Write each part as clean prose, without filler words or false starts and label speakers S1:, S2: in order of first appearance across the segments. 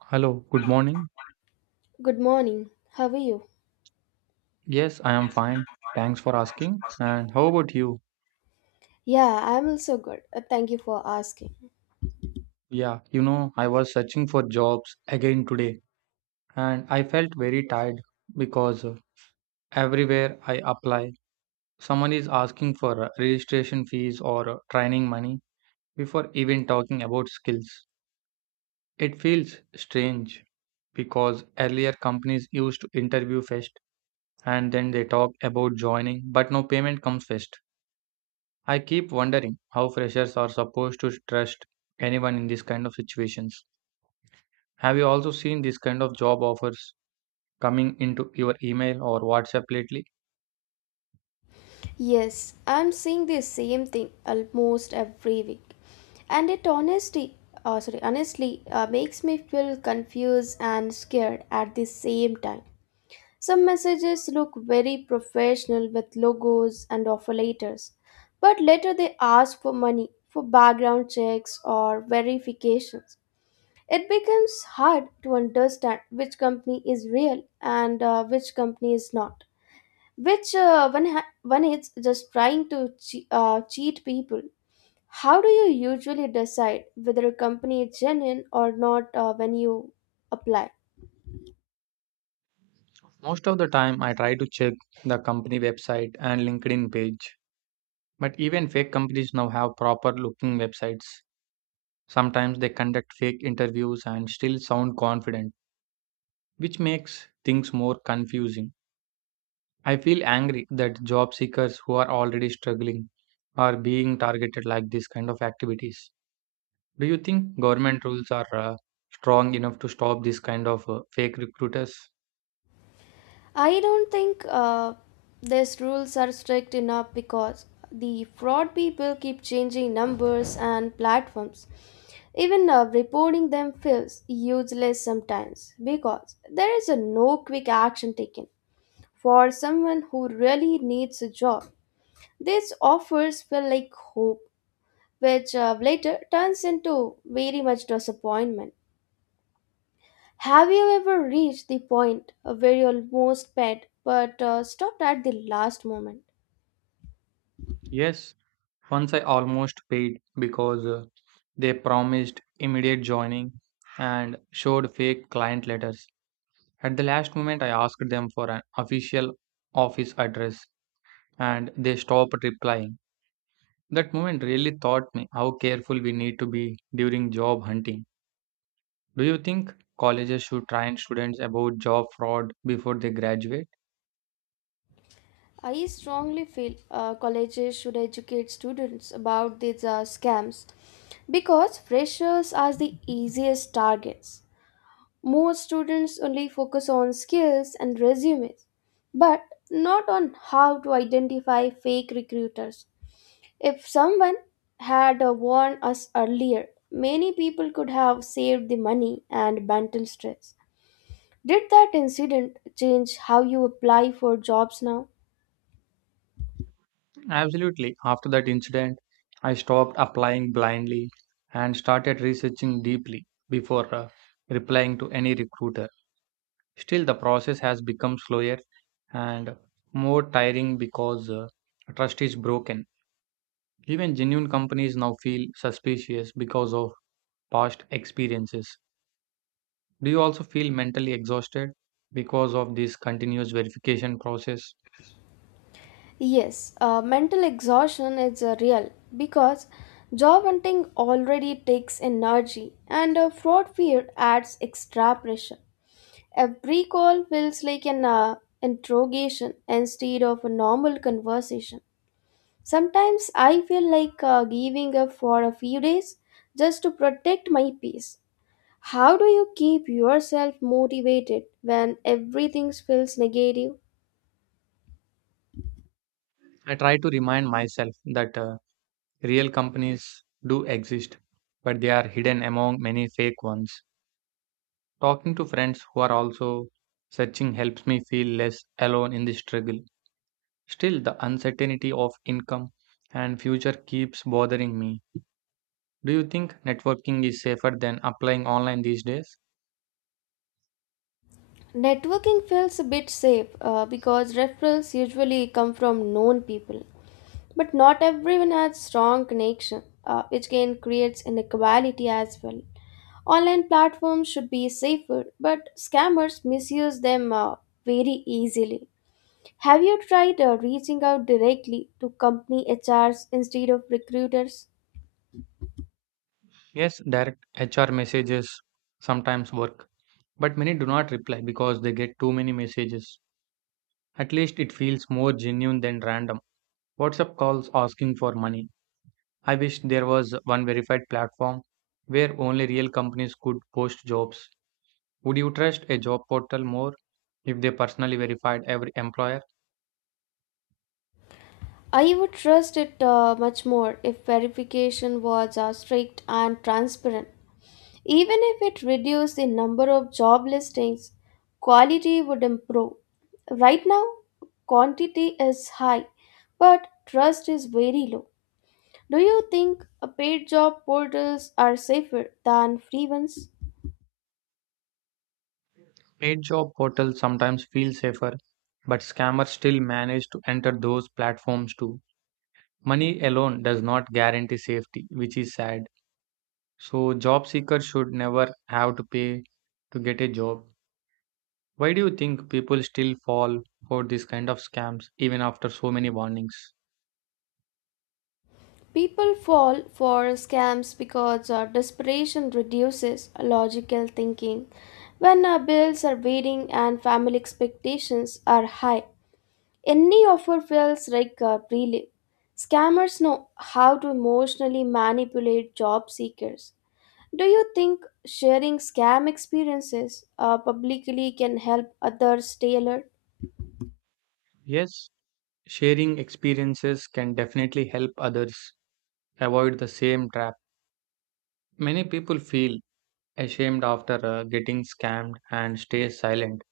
S1: Hello, good morning.
S2: Good morning. How are you?
S1: Yes, I am fine. Thanks for asking. And how about you?
S2: Yeah, I'm also good. Thank you for asking.
S1: Yeah, I was searching for jobs again today and I felt very tired because everywhere I apply, someone is asking for registration fees or training money before even talking about skills. It feels strange because earlier companies used to interview first and then they talk about joining, but no payment comes first. I keep wondering how freshers are supposed to trust anyone in these kind of situations. Have you also seen these kind of job offers coming into your email or WhatsApp lately?
S2: Yes, I'm seeing the same thing almost every week. And it honestly, makes me feel confused and scared at the same time. Some messages look very professional with logos and offer letters, but later they ask for money for background checks or verifications. It becomes hard to understand which company is real and which company is not. Which one is just trying to cheat people. How do you usually decide whether a company is genuine or not when you apply?
S1: Most of the time, I try to check the company website and LinkedIn page. But even fake companies now have proper looking websites. Sometimes they conduct fake interviews and still sound confident, which makes things more confusing. I feel angry that job seekers who are already struggling are being targeted like this kind of activities. Do you think government rules are strong enough to stop this kind of fake recruiters?
S2: I don't think these rules are strict enough because the fraud people keep changing numbers and platforms. Even reporting them feels useless sometimes because there is a no quick action taken. For someone who really needs a job, these offers feel like hope, which later turns into very much disappointment. Have you ever reached the point where you almost paid but stopped at the last moment?
S1: Yes, once I almost paid because they promised immediate joining and showed fake client letters. At the last moment, I asked them for an official office address and they stopped replying. That moment really taught me how careful we need to be during job hunting. Do you think colleges should train students about job fraud before they graduate?
S2: I strongly feel colleges should educate students about these scams because freshers are the easiest targets. Most students only focus on skills and resumes, but not on how to identify fake recruiters. If someone had warned us earlier, many people could have saved the money and mental stress. Did that incident change how you apply for jobs now?
S1: Absolutely. After that incident, I stopped applying blindly and started researching deeply before replying to any recruiter. Still, the process has become slower and more tiring because trust is broken. Even genuine companies now feel suspicious because of past experiences. Do you also feel mentally exhausted because of this continuous verification process?
S2: Yes, mental exhaustion is real because job hunting already takes energy and fraud fear adds extra pressure. Every call feels like an interrogation instead of a normal conversation. Sometimes I feel like giving up for a few days just to protect my peace. How do you keep yourself motivated when everything feels negative?
S1: I try to remind myself that real companies do exist, but they are hidden among many fake ones. Talking to friends who are also searching helps me feel less alone in this struggle. Still, the uncertainty of income and future keeps bothering me. Do you think networking is safer than applying online these days?
S2: Networking feels a bit safe because referrals usually come from known people, but not everyone has strong connection, which can create inequality as well. Online platforms should be safer, but scammers misuse them very easily. Have you tried reaching out directly to company HRs instead of recruiters?
S1: Yes, direct HR messages sometimes work. But many do not reply because they get too many messages. At least it feels more genuine than random WhatsApp calls asking for money. I wish there was one verified platform where only real companies could post jobs. Would you trust a job portal more if they personally verified every employer?
S2: I would trust it much more if verification was strict and transparent. Even if it reduced the number of job listings, quality would improve. Right now, quantity is high, but trust is very low. Do you think paid job portals are safer than free ones?
S1: Paid job portals sometimes feel safer, but scammers still manage to enter those platforms too. Money alone does not guarantee safety, which is sad. So job seekers should never have to pay to get a job. Why do you think people still fall for this kind of scams even after so many warnings?
S2: People fall for scams because desperation reduces logical thinking. When our bills are waiting and family expectations are high, any offer feels like a relief. Scammers know how to emotionally manipulate job seekers. Do you think sharing scam experiences publicly can help others tailor?
S1: Yes, sharing experiences can definitely help others avoid the same trap. Many people feel ashamed after getting scammed and stay silent,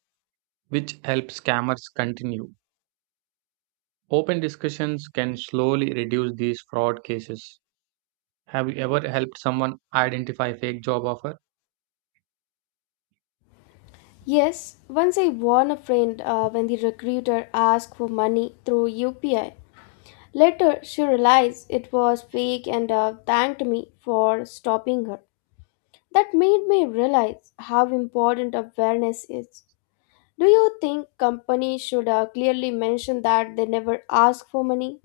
S1: which helps scammers continue. Open discussions can slowly reduce these fraud cases. Have you ever helped someone identify fake job offer?
S2: Yes, once I warned a friend when the recruiter asked for money through UPI. Later, she realized it was fake and thanked me for stopping her. That made me realize how important awareness is. Do you think companies should clearly mention that they never ask for money?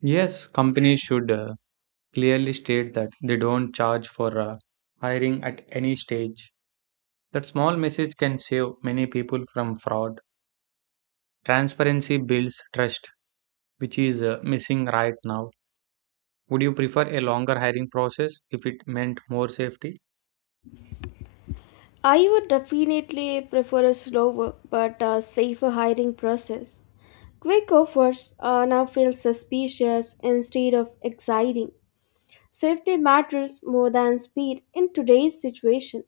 S1: Yes, companies should clearly state that they don't charge for hiring at any stage. That small message can save many people from fraud. Transparency builds trust, which is missing right now. Would you prefer a longer hiring process if it meant more safety?
S2: I would definitely prefer a slower but safer hiring process. Quick offers now feel suspicious instead of exciting. Safety matters more than speed in today's situation.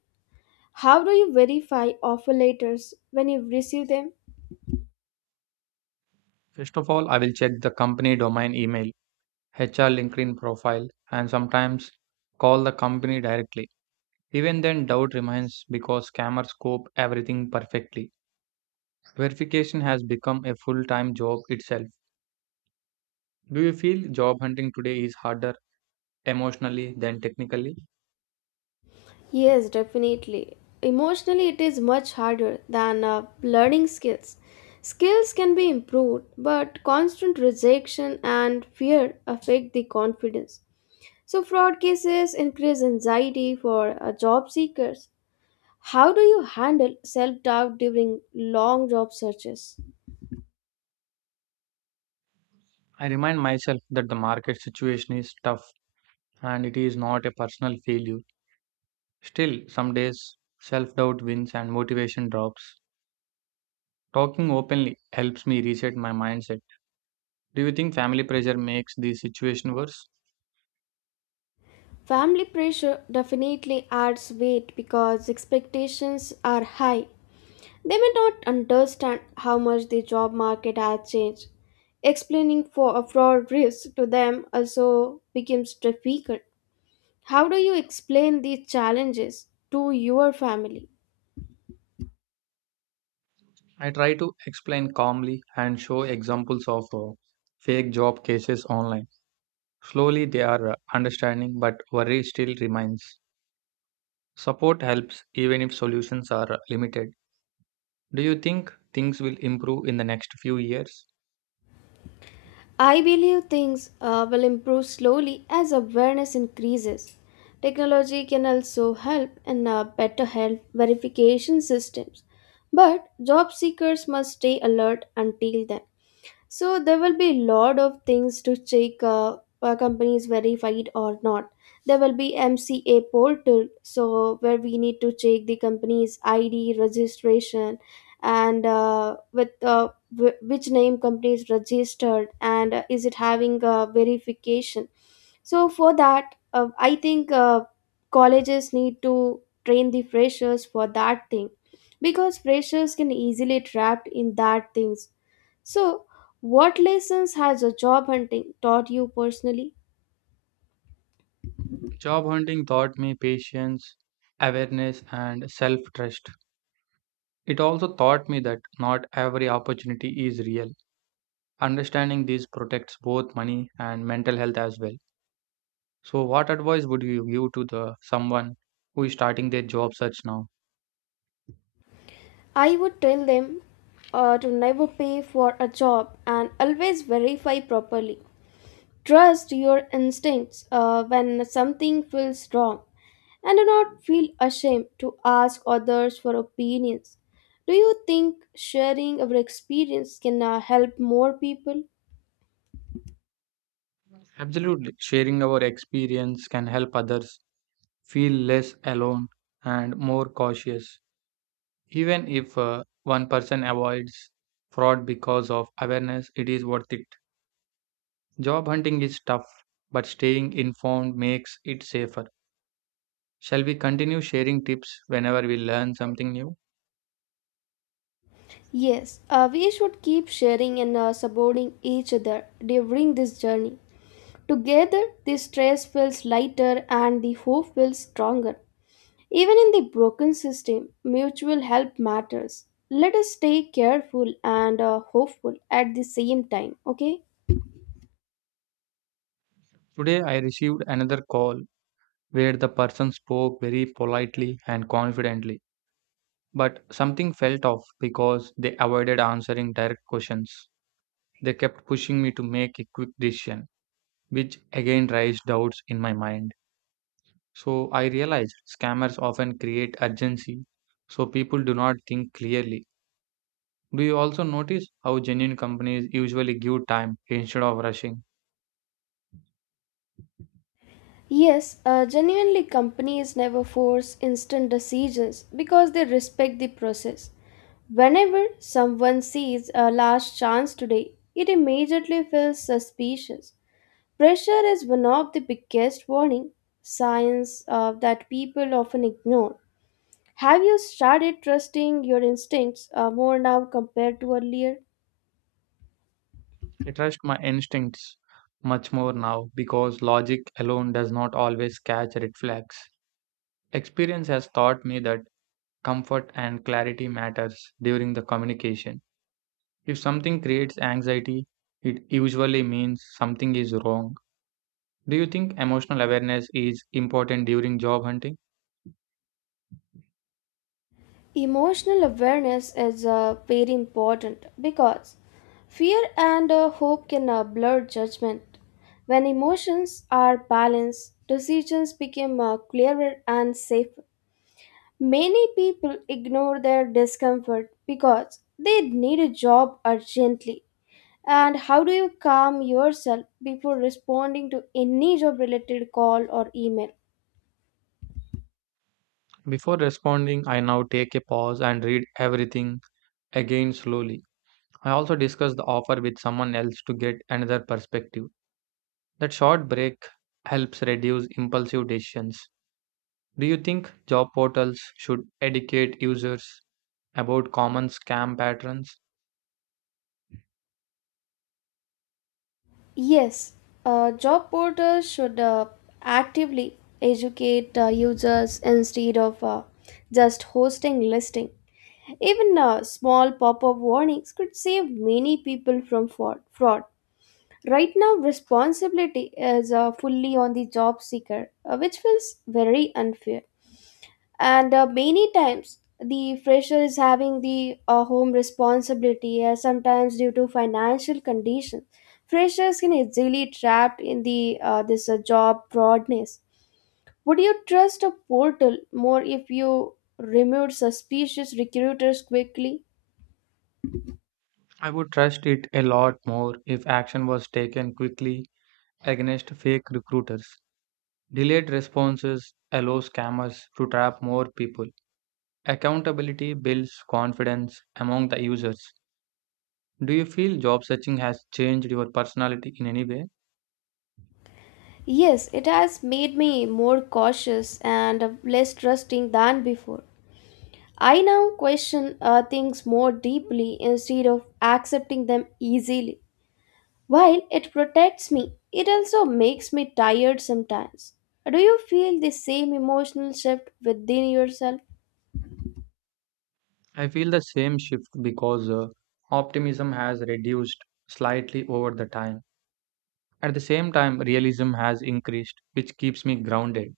S2: How do you verify offer letters when you receive them?
S1: First of all, I will check the company domain email, HR LinkedIn profile, and sometimes call the company directly. Even then, doubt remains because scammers scope everything perfectly. Verification has become a full time job itself. Do you feel job hunting today is harder emotionally than technically?
S2: Yes, definitely. Emotionally, it is much harder than learning skills. Skills can be improved, but constant rejection and fear affect the confidence. So, fraud cases increase anxiety for job seekers. How do you handle self doubt during long job searches?
S1: I remind myself that the market situation is tough and it is not a personal failure. Still, some days self doubt wins and motivation drops. Talking openly helps me reset my mindset. Do you think family pressure makes the situation worse?
S2: Family pressure definitely adds weight because expectations are high. They may not understand how much the job market has changed. Explaining for a fraud risk to them also becomes difficult. How do you explain these challenges to your family?
S1: I try to explain calmly and show examples of fake job cases online. Slowly they are understanding, but worry still remains. Support helps even if solutions are limited. Do you think things will improve in the next few years?
S2: I believe things will improve slowly as awareness increases. Technology can also help in better health verification systems, but job seekers must stay alert until then. So there will be lot of things to check a company is verified or not. There will be MCA portal, so where we need to check the company's ID, registration, and which name company is registered and is it having a verification. So for that, I think colleges need to train the freshers for that thing because freshers can easily trapped in that things so, what lessons has a job hunting taught you personally?
S1: Job hunting taught me patience, awareness, and self trust. It also taught me that not every opportunity is real. Understanding this protects both money and mental health as well. So, what advice would you give to the someone who is starting their job search now?
S2: I would tell them to never pay for a job and always verify properly. Trust your instincts when something feels wrong and do not feel ashamed to ask others for opinions. Do you think sharing our experience can help more people?
S1: Absolutely, sharing our experience can help others feel less alone and more cautious. Even if one person avoids fraud because of awareness, it is worth it. Job hunting is tough, but staying informed makes it safer. Shall we continue sharing tips whenever we learn something new?
S2: Yes, we should keep sharing and supporting each other during this journey. Together, the stress feels lighter and the hope feels stronger. Even in the broken system, mutual help matters. Let us stay careful and hopeful at the same time, okay?
S1: Today, I received another call where the person spoke very politely and confidently, but something felt off because they avoided answering direct questions. They kept pushing me to make a quick decision, which again raised doubts in my mind. So I realized scammers often create urgency so people do not think clearly. Do you also notice how genuine companies usually give time instead of rushing?
S2: Yes, genuinely, companies never force instant decisions because they respect the process. Whenever someone sees a last chance today, it immediately feels suspicious. Pressure is one of the biggest warning signs that people often ignore. Have you started trusting your instincts more now compared to earlier?
S1: I trust my instincts much more now because logic alone does not always catch red flags. Experience has taught me that comfort and clarity matters during the communication. If something creates anxiety, it usually means something is wrong. Do you think emotional awareness is important during job hunting?
S2: Emotional awareness is very important because fear and hope can blur judgment. When emotions are balanced, decisions become clearer and safer. Many people ignore their discomfort because they need a job urgently And How do you calm yourself before responding to any job related call or email?
S1: Before responding, I now take a pause and read everything again slowly. I also discuss the offer with someone else to get another perspective. That short break helps reduce impulsive decisions. Do you think job portals should educate users about common scam patterns?
S2: Yes, job portals should actively educate users instead of just hosting listing. Even small pop-up warnings could save many people from fraud. Right now, responsibility is fully on the job seeker, which feels very unfair. And many times the fresher is having the home responsibility sometimes due to financial conditions. Freshers can easily trapped in the this job broadness. Would you trust a portal more if you removed suspicious recruiters quickly?
S1: I would trust it a lot more if action was taken quickly against fake recruiters. Delayed responses allow scammers to trap more people. Accountability builds confidence among the users. Do you feel job searching has changed your personality in any way?
S2: Yes, it has made me more cautious and less trusting than before. I now question things more deeply instead of accepting them easily. While it protects me, it also makes me tired sometimes. Do you feel the same emotional shift within yourself?
S1: I feel the same shift because optimism has reduced slightly over the time. At the same time, realism has increased, which keeps me grounded.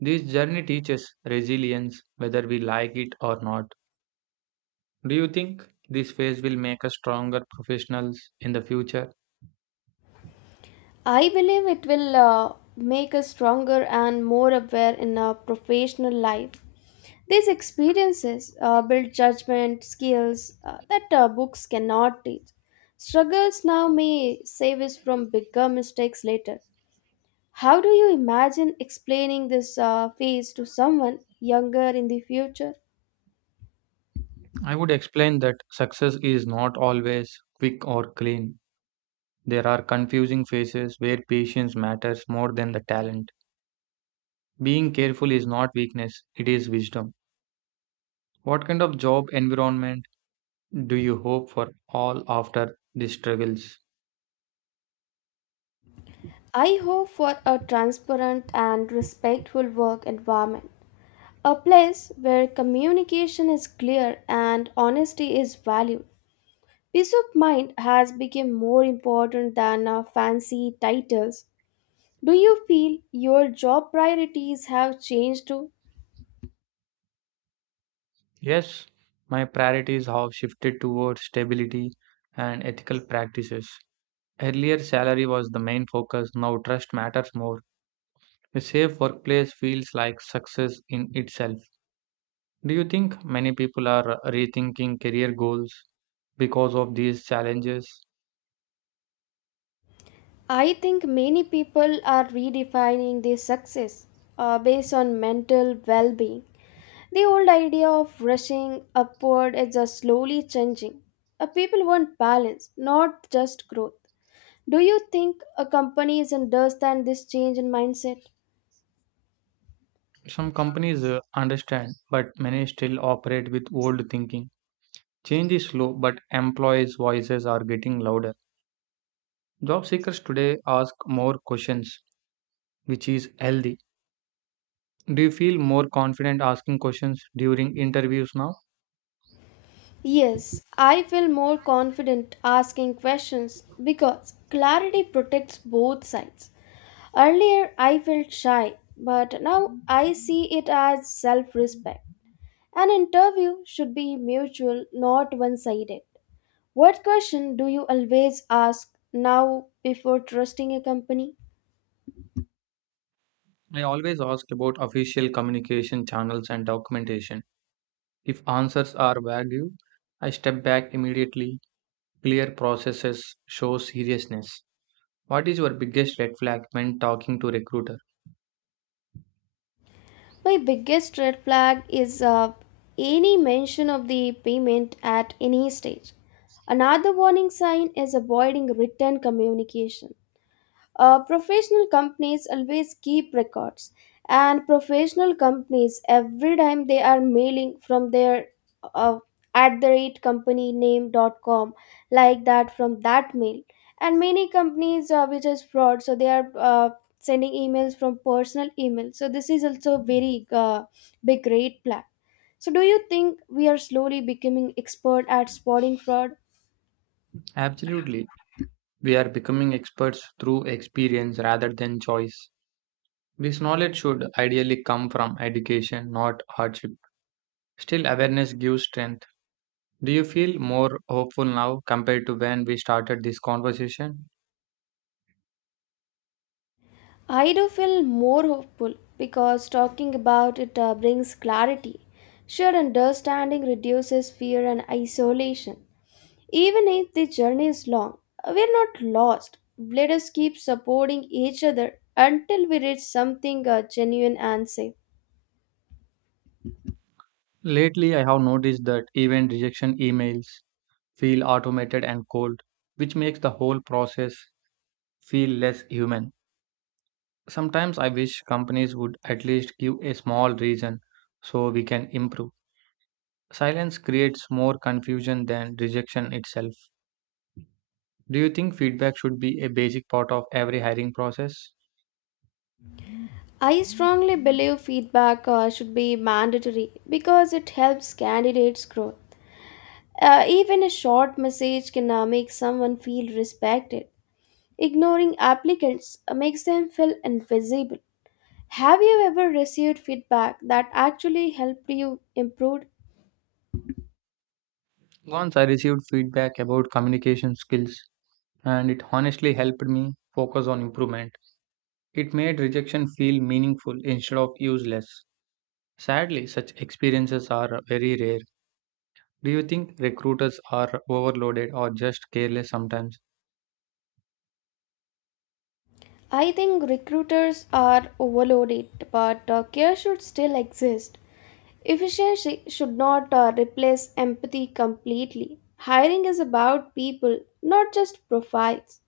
S1: This journey teaches resilience whether we like it or not. Do you think this phase will make us stronger professionals in the future?
S2: I believe it will make us stronger and more aware in our professional life. These experiences build judgment, skills that books cannot teach. Struggles now may save us from bigger mistakes later. How do you imagine explaining this phase to someone younger in the future?
S1: I would explain that success is not always quick or clean. There are confusing phases where patience matters more than the talent. Being careful is not weakness, it is wisdom. What kind of job environment do you hope for all after these struggles?
S2: I hope for a transparent and respectful work environment, a place where communication is clear and honesty is valued. Peace of mind has become more important than fancy titles. Do you feel your job priorities have changed too?
S1: Yes, my priorities have shifted towards stability and ethical practices. Earlier, salary was the main focus, now, trust matters more. A safe workplace feels like success in itself. Do you think many people are rethinking career goals because of these challenges?
S2: I think many people are redefining their success based on mental well being The Old idea of rushing upward is just slowly changing. People want balance, not just growth. Do you think a company is understand this change in mindset?
S1: Some companies understand, but many still operate with old thinking. Change is slow, but employees' voices are getting louder. Job seekers today ask more questions, which is healthy. Do you feel more confident asking questions during interviews now?
S2: Yes, I feel more confident asking questions because clarity protects both sides. Earlier, I felt shy, but now I see it as self respect. An interview should be mutual, not one sided. What question do you always ask now before trusting a company?
S1: I always ask about official communication channels and documentation. If answers are vague, I step back immediately. Clear processes show seriousness. What is your biggest red flag when talking to recruiter?
S2: My biggest red flag is any mention of the payment at any stage. Another warning sign is avoiding written communication. Professional companies always keep records, and professional companies every time they are mailing from their uh, @companyname.com, like that, from that mail. And many companies which is fraud, so they are sending emails from personal email. So this is also a very big red flag. So do you think we are slowly becoming expert at spotting fraud?
S1: Absolutely. We are becoming experts through experience rather than choice. This knowledge should ideally come from education, not hardship. Still, awareness gives strength. Do you feel more hopeful now compared to when we started this conversation?
S2: I do feel more hopeful because talking about it brings clarity. Shared understanding reduces fear and isolation. Even if the journey is long, we're not lost. Let us keep supporting each other until we reach something genuine and safe.
S1: Lately, I have noticed that even rejection emails feel automated and cold, which makes the whole process feel less human. Sometimes I wish companies would at least give a small reason so we can improve. Silence creates more confusion than rejection itself. Do you think feedback should be a basic part of every hiring process?
S2: I strongly believe feedback should be mandatory because it helps candidates grow. Even a short message can make someone feel respected. Ignoring applicants makes them feel invisible. Have you ever received feedback that actually helped you improve?
S1: Once I received feedback about communication skills, and it honestly helped me focus on improvement. It made rejection feel meaningful instead of useless. Sadly, such experiences are very rare. Do you think recruiters are overloaded or just careless sometimes?
S2: I think recruiters are overloaded, but care should still exist. Efficiency should not replace empathy completely. Hiring is about people, not just profiles.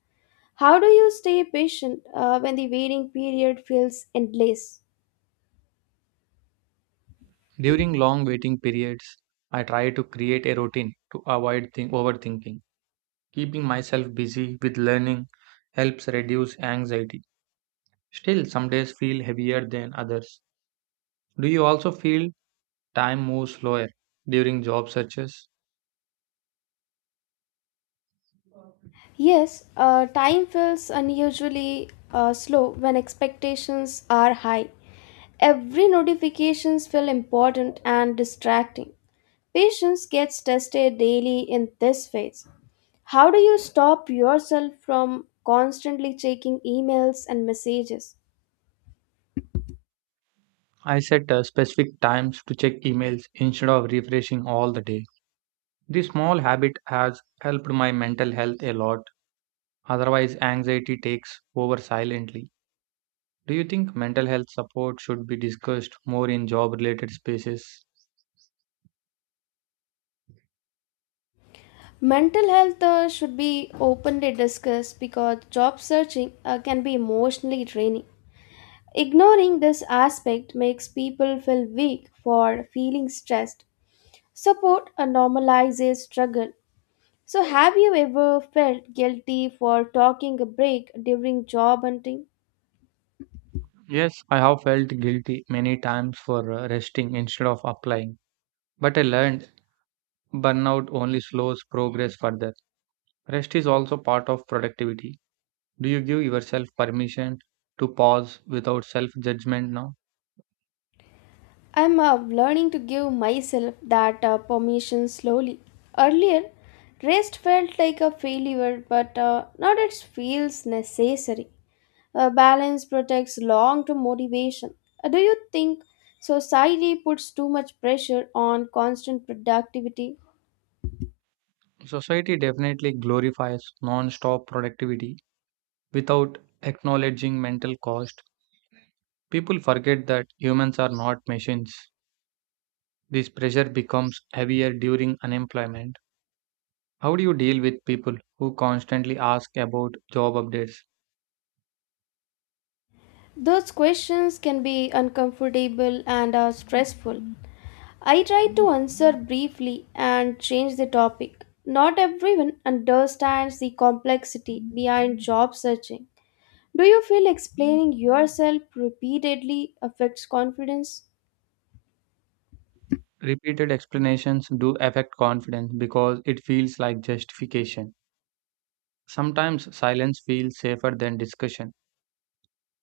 S2: How do you stay patient when the waiting period feels endless?
S1: During long waiting periods, I try to create a routine to avoid overthinking. Keeping myself busy with learning helps reduce anxiety. Still, some days feel heavier than others. Do you also feel time moves slower during job searches?
S2: Yes, time feels unusually slow when expectations are high. Every notifications feel important and distracting. Patience gets tested daily in this phase. How do you stop yourself from constantly checking emails and messages?
S1: I set specific times to check emails instead of refreshing all the day. This small habit has helped my mental health a lot. Otherwise, anxiety takes over silently. Do you think mental health support should be discussed more in job related spaces?
S2: Mental health should be openly discussed because job searching can be emotionally draining. Ignoring this aspect makes people feel weak for feeling stressed. Support normalizes struggle. So, have you ever felt guilty for talking a break during job hunting?
S1: Yes, I have felt guilty many times for resting instead of applying, but I learned burnout only slows progress further. Rest is also part of productivity. Do you give yourself permission to pause without self judgment now?
S2: I'm learning to give myself that permission slowly. Earlier, rest felt like a failure, but now it feels necessary. Balance protects long term motivation. Do you think society puts too much pressure on constant productivity?
S1: Society definitely glorifies non stop productivity without acknowledging mental cost. People forget that humans are not machines. This pressure becomes heavier during unemployment. How do you deal with people who constantly ask about job updates?
S2: Those questions can be uncomfortable and are stressful. I try to answer briefly and change the topic. Not everyone understands the complexity behind job searching. Do you feel explaining yourself repeatedly affects confidence?
S1: Repeated explanations do affect confidence because it feels like justification. Sometimes silence feels safer than discussion.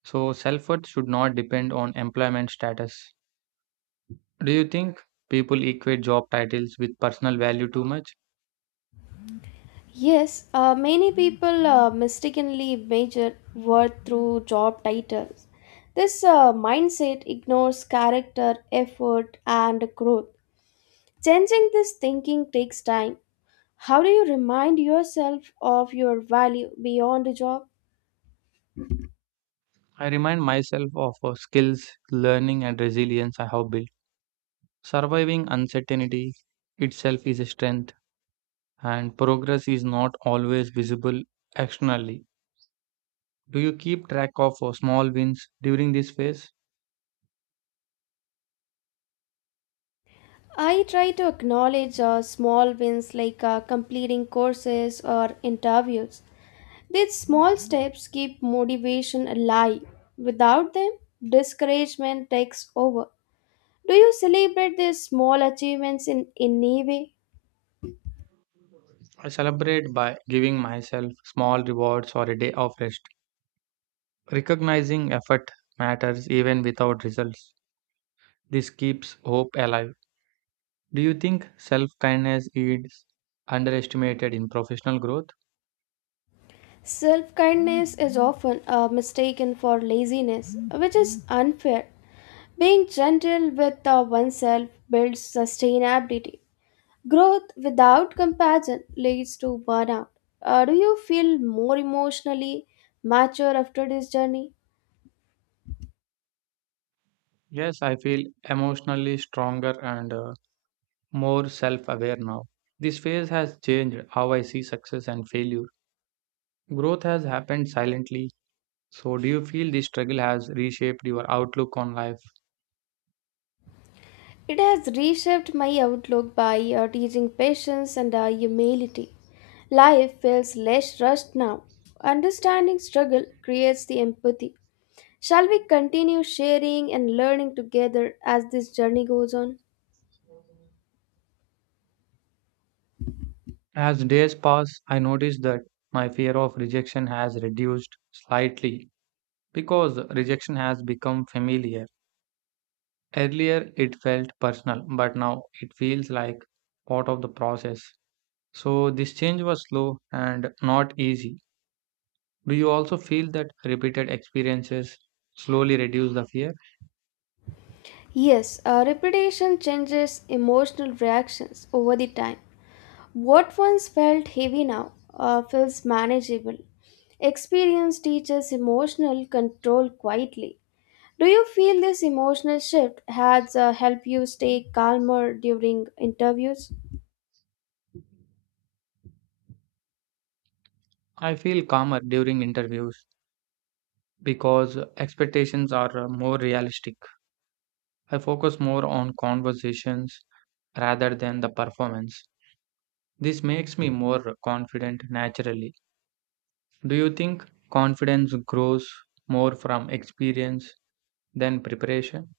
S1: So, self worth should not depend on employment status. Do you think people equate job titles with personal value too much?
S2: Yes, many people mistakenly measure worth through job titles. This mindset ignores character, effort, and growth. Changing this thinking takes time How Do you remind yourself of your value beyond a job?
S1: I remind myself of skills, learning, and resilience I have built. Surviving uncertainty itself is a strength and progress is not always visible externally. Do you keep track of small wins during this phase?
S2: I try to acknowledge small wins like completing courses or interviews. These small steps keep motivation alive. Without them, discouragement takes over. Do you celebrate these small achievements in any way?
S1: I celebrate by giving myself small rewards or a day of rest. Recognizing effort matters even without results. This keeps hope alive. Do you think self kindness is underestimated in professional growth?
S2: Self kindness is often mistaken for laziness, which is unfair. Being gentle with oneself builds sustainability. Growth without compassion leads to burnout. Do you feel more emotionally mature after this journey?
S1: Yes, I feel emotionally stronger and more self aware now. This phase has changed how I see success and failure. Growth has happened silently. So, do you feel this struggle has reshaped your outlook on life?
S2: It has reshaped my outlook by teaching patience and humility. Life feels less rushed now. Understanding struggle creates the empathy. Shall we continue sharing and learning together as this journey goes on?
S1: As days pass, I notice that my fear of rejection has reduced slightly because rejection has become familiar. Earlier, it felt personal, but now it feels like part of the process. So, this change was slow and not easy. Do you also feel that repeated experiences slowly reduce the fear?
S2: Yes, repetition changes emotional reactions over the time. What once felt heavy now feels manageable. Experience teaches emotional control quietly. Do you feel this emotional shift has helped you stay calmer during interviews?
S1: I feel calmer during interviews because expectations are more realistic. I focus more on conversations rather than the performance. This makes me more confident naturally. Do you think confidence grows more from experience than preparation?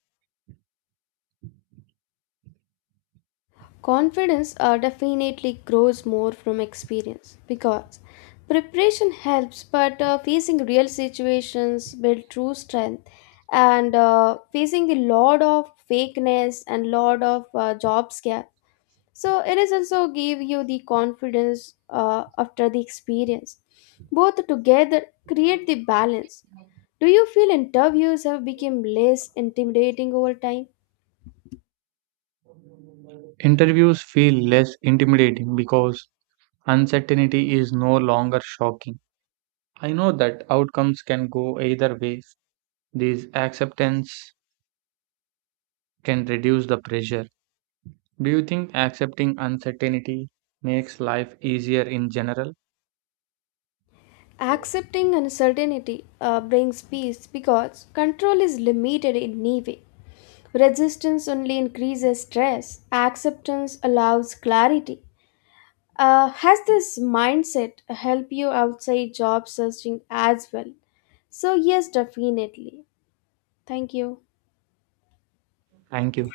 S2: Confidence definitely grows more from experience because preparation helps, but facing real situations build true strength. And facing the lot of fakeness and lot of job scare. It is also give you the confidence after the experience. Both together create the balance. Do you feel interviews have become less intimidating over time?
S1: Interviews feel less intimidating because uncertainty is no longer shocking. I know that outcomes can go either way. This acceptance can reduce the pressure. Do you think accepting uncertainty makes life easier in general?
S2: Accepting uncertainty brings peace because control is limited in any way. Resistance only increases stress. Acceptance allows clarity. Has this mindset help you outside job searching as well? So yes, definitely. Thank you.
S1: Thank you.